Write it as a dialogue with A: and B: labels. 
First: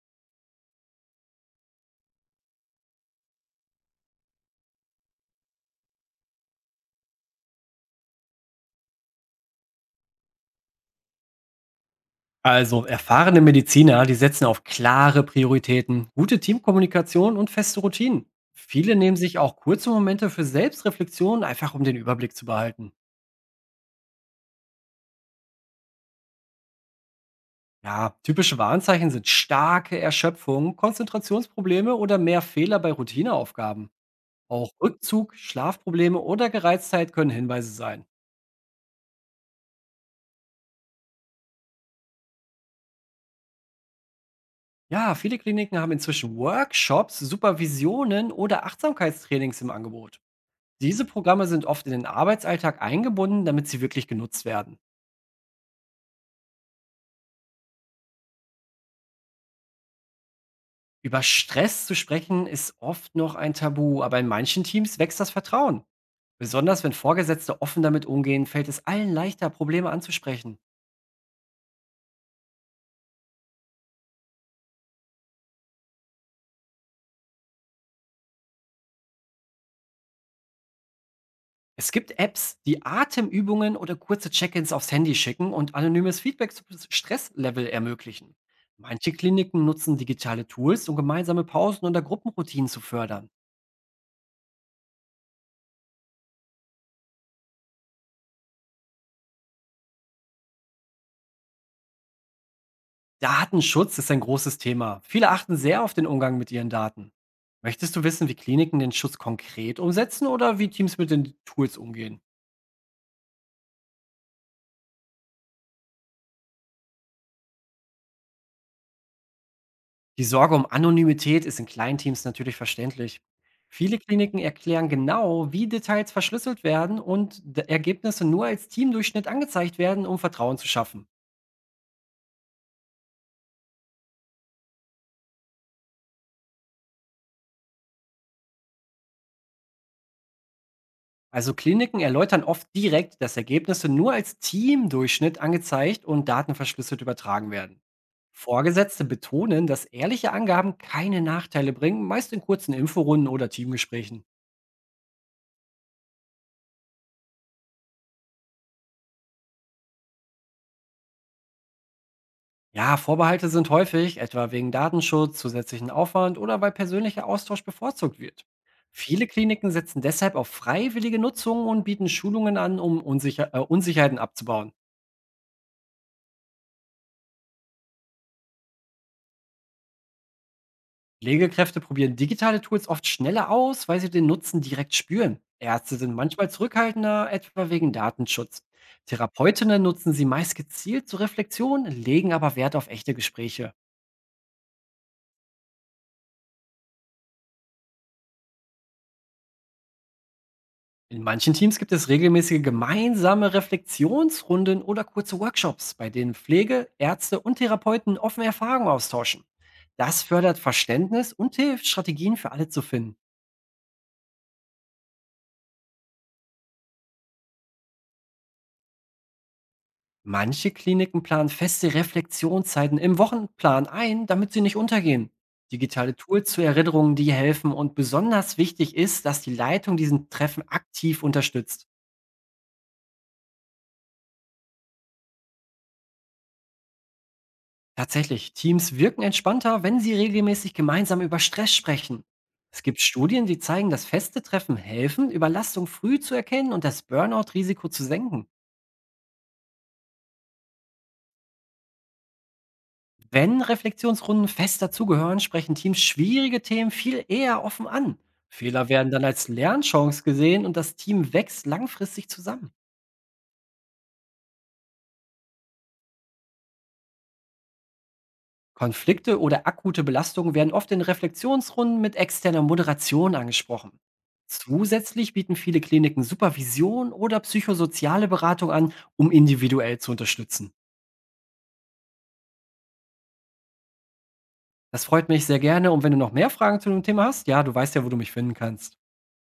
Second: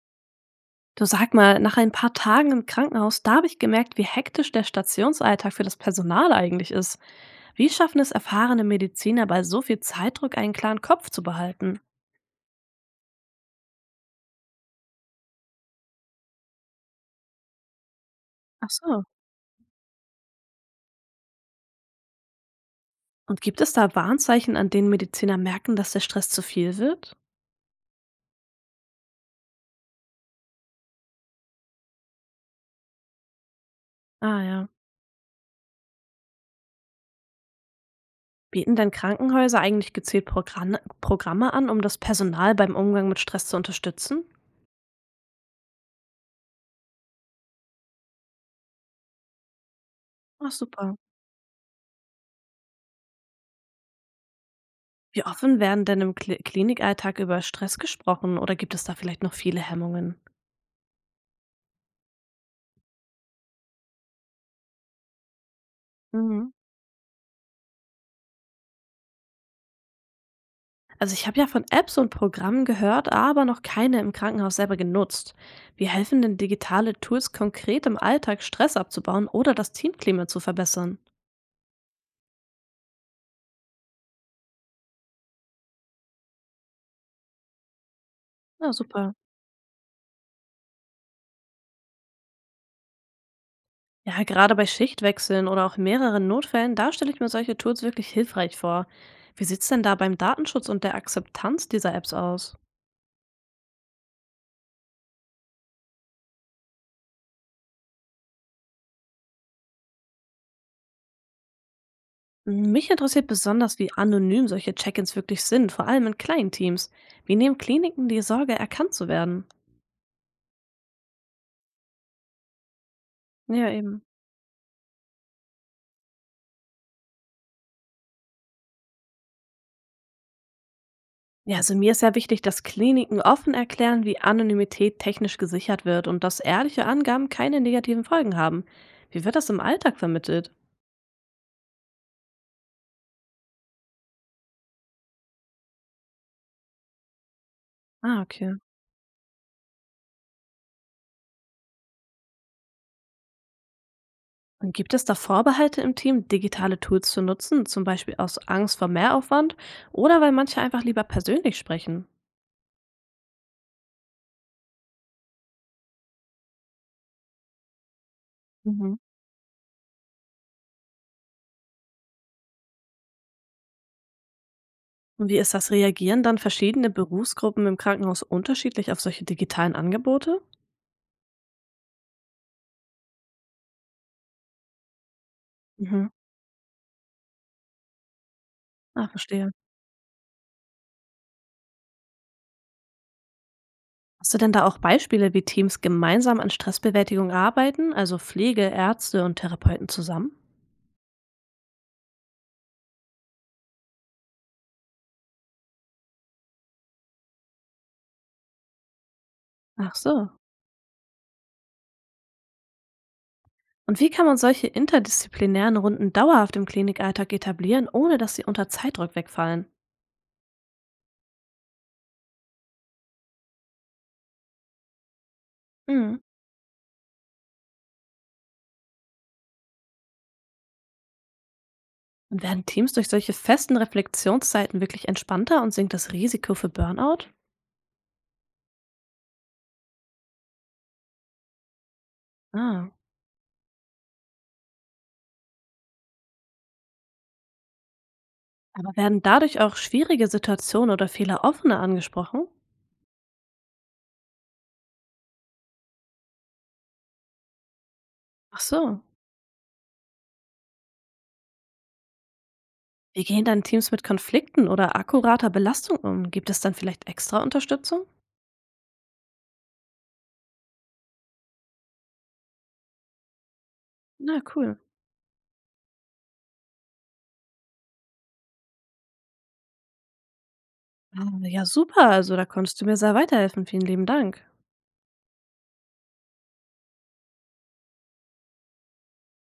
A: Du sag mal, nach ein paar Tagen im Krankenhaus, da habe ich gemerkt, wie hektisch der Stationsalltag für das Personal eigentlich ist. Wie schaffen es erfahrene Mediziner bei so viel Zeitdruck, einen klaren Kopf zu behalten?
B: Also erfahrene Mediziner, die setzen auf klare Prioritäten, gute Teamkommunikation und feste Routinen.
A: Ach
B: Viele
A: so.
B: nehmen sich auch kurze Momente für Selbstreflexion, einfach um den Überblick zu behalten.
A: Und gibt es da Warnzeichen, an denen Mediziner merken, dass der Stress zu viel wird?
B: Ja, typische Warnzeichen sind starke Erschöpfung, Konzentrationsprobleme oder mehr Fehler bei Routineaufgaben.
A: Ah ja.
B: Auch Rückzug, Schlafprobleme oder Gereiztheit können Hinweise sein.
A: Bieten denn Krankenhäuser eigentlich gezielt Programme an, um das Personal beim Umgang mit Stress zu unterstützen?
B: Ja, viele Kliniken haben inzwischen Workshops, Supervisionen oder Achtsamkeitstrainings im Angebot.
A: Ach super.
B: Diese Programme sind oft in den Arbeitsalltag eingebunden, damit sie wirklich genutzt werden.
A: Wie offen werden denn im Klinikalltag über Stress gesprochen oder gibt es da vielleicht noch viele Hemmungen?
B: Über Stress zu sprechen ist oft noch ein Tabu, aber in manchen Teams wächst das Vertrauen.
A: Mhm.
B: Besonders wenn Vorgesetzte offen damit umgehen, fällt es allen leichter, Probleme anzusprechen.
A: Also ich habe ja von Apps und Programmen gehört, aber noch keine im Krankenhaus selber genutzt. Wie helfen denn digitale Tools konkret im Alltag, Stress abzubauen oder das Teamklima zu verbessern?
B: Es gibt Apps, die Atemübungen oder kurze Check-ins aufs Handy schicken und anonymes Feedback zum Stresslevel ermöglichen.
A: Na
B: Manche
A: super.
B: Kliniken nutzen digitale Tools, um gemeinsame Pausen oder Gruppenroutinen zu fördern.
A: Ja, gerade bei Schichtwechseln oder auch mehreren Notfällen, da stelle ich mir solche Tools wirklich hilfreich vor. Wie sieht's denn da beim Datenschutz und der Akzeptanz dieser Apps aus?
B: Datenschutz ist ein großes Thema. Viele achten sehr auf den Umgang mit ihren Daten. Möchtest du wissen, wie Kliniken den Schutz konkret umsetzen oder wie Teams mit den Tools umgehen?
A: Mich interessiert besonders, wie anonym solche Check-ins wirklich sind, vor allem in kleinen Teams. Wie nehmen Kliniken die Sorge, erkannt zu werden?
B: Die Sorge um Anonymität ist in kleinen Teams natürlich verständlich.
A: Ja,
B: Viele
A: eben.
B: Kliniken erklären genau, wie Details verschlüsselt werden und Ergebnisse nur als Teamdurchschnitt angezeigt werden, um Vertrauen zu schaffen.
A: Ja, also mir ist sehr wichtig, dass Kliniken offen erklären, wie Anonymität technisch gesichert wird und dass ehrliche Angaben keine negativen Folgen haben. Wie wird das im Alltag vermittelt?
B: Also Kliniken erläutern oft direkt, dass Ergebnisse nur als Teamdurchschnitt angezeigt und Daten verschlüsselt übertragen werden.
A: Ah, okay.
B: Vorgesetzte betonen, dass ehrliche Angaben keine Nachteile bringen, meist in kurzen Inforunden oder Teamgesprächen.
A: Und gibt es da Vorbehalte im Team, digitale Tools zu nutzen, zum Beispiel aus Angst vor Mehraufwand oder weil manche einfach lieber persönlich sprechen?
B: Ja, Vorbehalte sind häufig, etwa wegen Datenschutz, zusätzlichen Aufwand oder weil persönlicher Austausch bevorzugt wird.
A: Mhm.
B: Viele Kliniken setzen deshalb auf freiwillige Nutzung und bieten Schulungen an, um Unsicherheiten abzubauen.
A: Und wie ist das? Reagieren dann verschiedene Berufsgruppen im Krankenhaus unterschiedlich auf solche digitalen Angebote?
B: Pflegekräfte probieren digitale Tools oft schneller aus, weil sie den Nutzen direkt spüren. Ärzte
A: Mhm.
B: sind manchmal zurückhaltender, etwa wegen Datenschutz.
A: Ah, verstehe.
B: Therapeutinnen nutzen sie meist gezielt zur Reflexion, legen aber Wert auf echte Gespräche.
A: Hast du denn da auch Beispiele, wie Teams gemeinsam an Stressbewältigung arbeiten, also Pflege, Ärzte und Therapeuten zusammen?
B: In manchen Teams gibt es regelmäßige gemeinsame Reflexionsrunden oder kurze Workshops, bei denen Pflege, Ärzte und Therapeuten offene Erfahrungen austauschen.
A: Ach
B: Das
A: so.
B: fördert Verständnis und hilft, Strategien für alle zu finden.
A: Und wie kann man solche interdisziplinären Runden dauerhaft im Klinikalltag etablieren, ohne dass sie unter Zeitdruck wegfallen?
B: Manche Kliniken planen feste Reflexionszeiten im Wochenplan ein, damit sie nicht untergehen. Digitale
A: Mhm.
B: Tools zur Erinnerung, die helfen und besonders wichtig ist, dass die Leitung diesen Treffen aktiv unterstützt.
A: Und werden Teams durch solche festen Reflexionszeiten wirklich entspannter und sinkt das Risiko für Burnout?
B: Tatsächlich, Teams wirken entspannter, wenn sie regelmäßig gemeinsam über Stress sprechen. Es
A: Ah.
B: gibt Studien, die zeigen, dass feste Treffen helfen, Überlastung früh zu erkennen und das Burnout-Risiko zu senken.
A: Aber werden dadurch auch schwierige Situationen oder Fehler offener angesprochen?
B: Wenn Reflexionsrunden fest dazugehören, sprechen Teams schwierige Themen viel eher offen an.
A: Ach
B: Fehler
A: so.
B: werden dann als Lernchance gesehen und das Team wächst langfristig zusammen.
A: Wie gehen dann Teams mit Konflikten oder akkurater Belastung um? Gibt es dann vielleicht extra Unterstützung?
B: Konflikte oder akute Belastungen werden oft in Reflexionsrunden mit externer Moderation angesprochen.
A: Na cool.
B: Zusätzlich bieten viele Kliniken Supervision oder psychosoziale Beratung an, um individuell zu unterstützen.
A: Ah, ja super, also da konntest du mir sehr weiterhelfen. Vielen lieben Dank.
B: Das freut mich sehr gerne und wenn du noch mehr Fragen zu dem Thema hast, ja, du weißt ja, wo du mich finden kannst.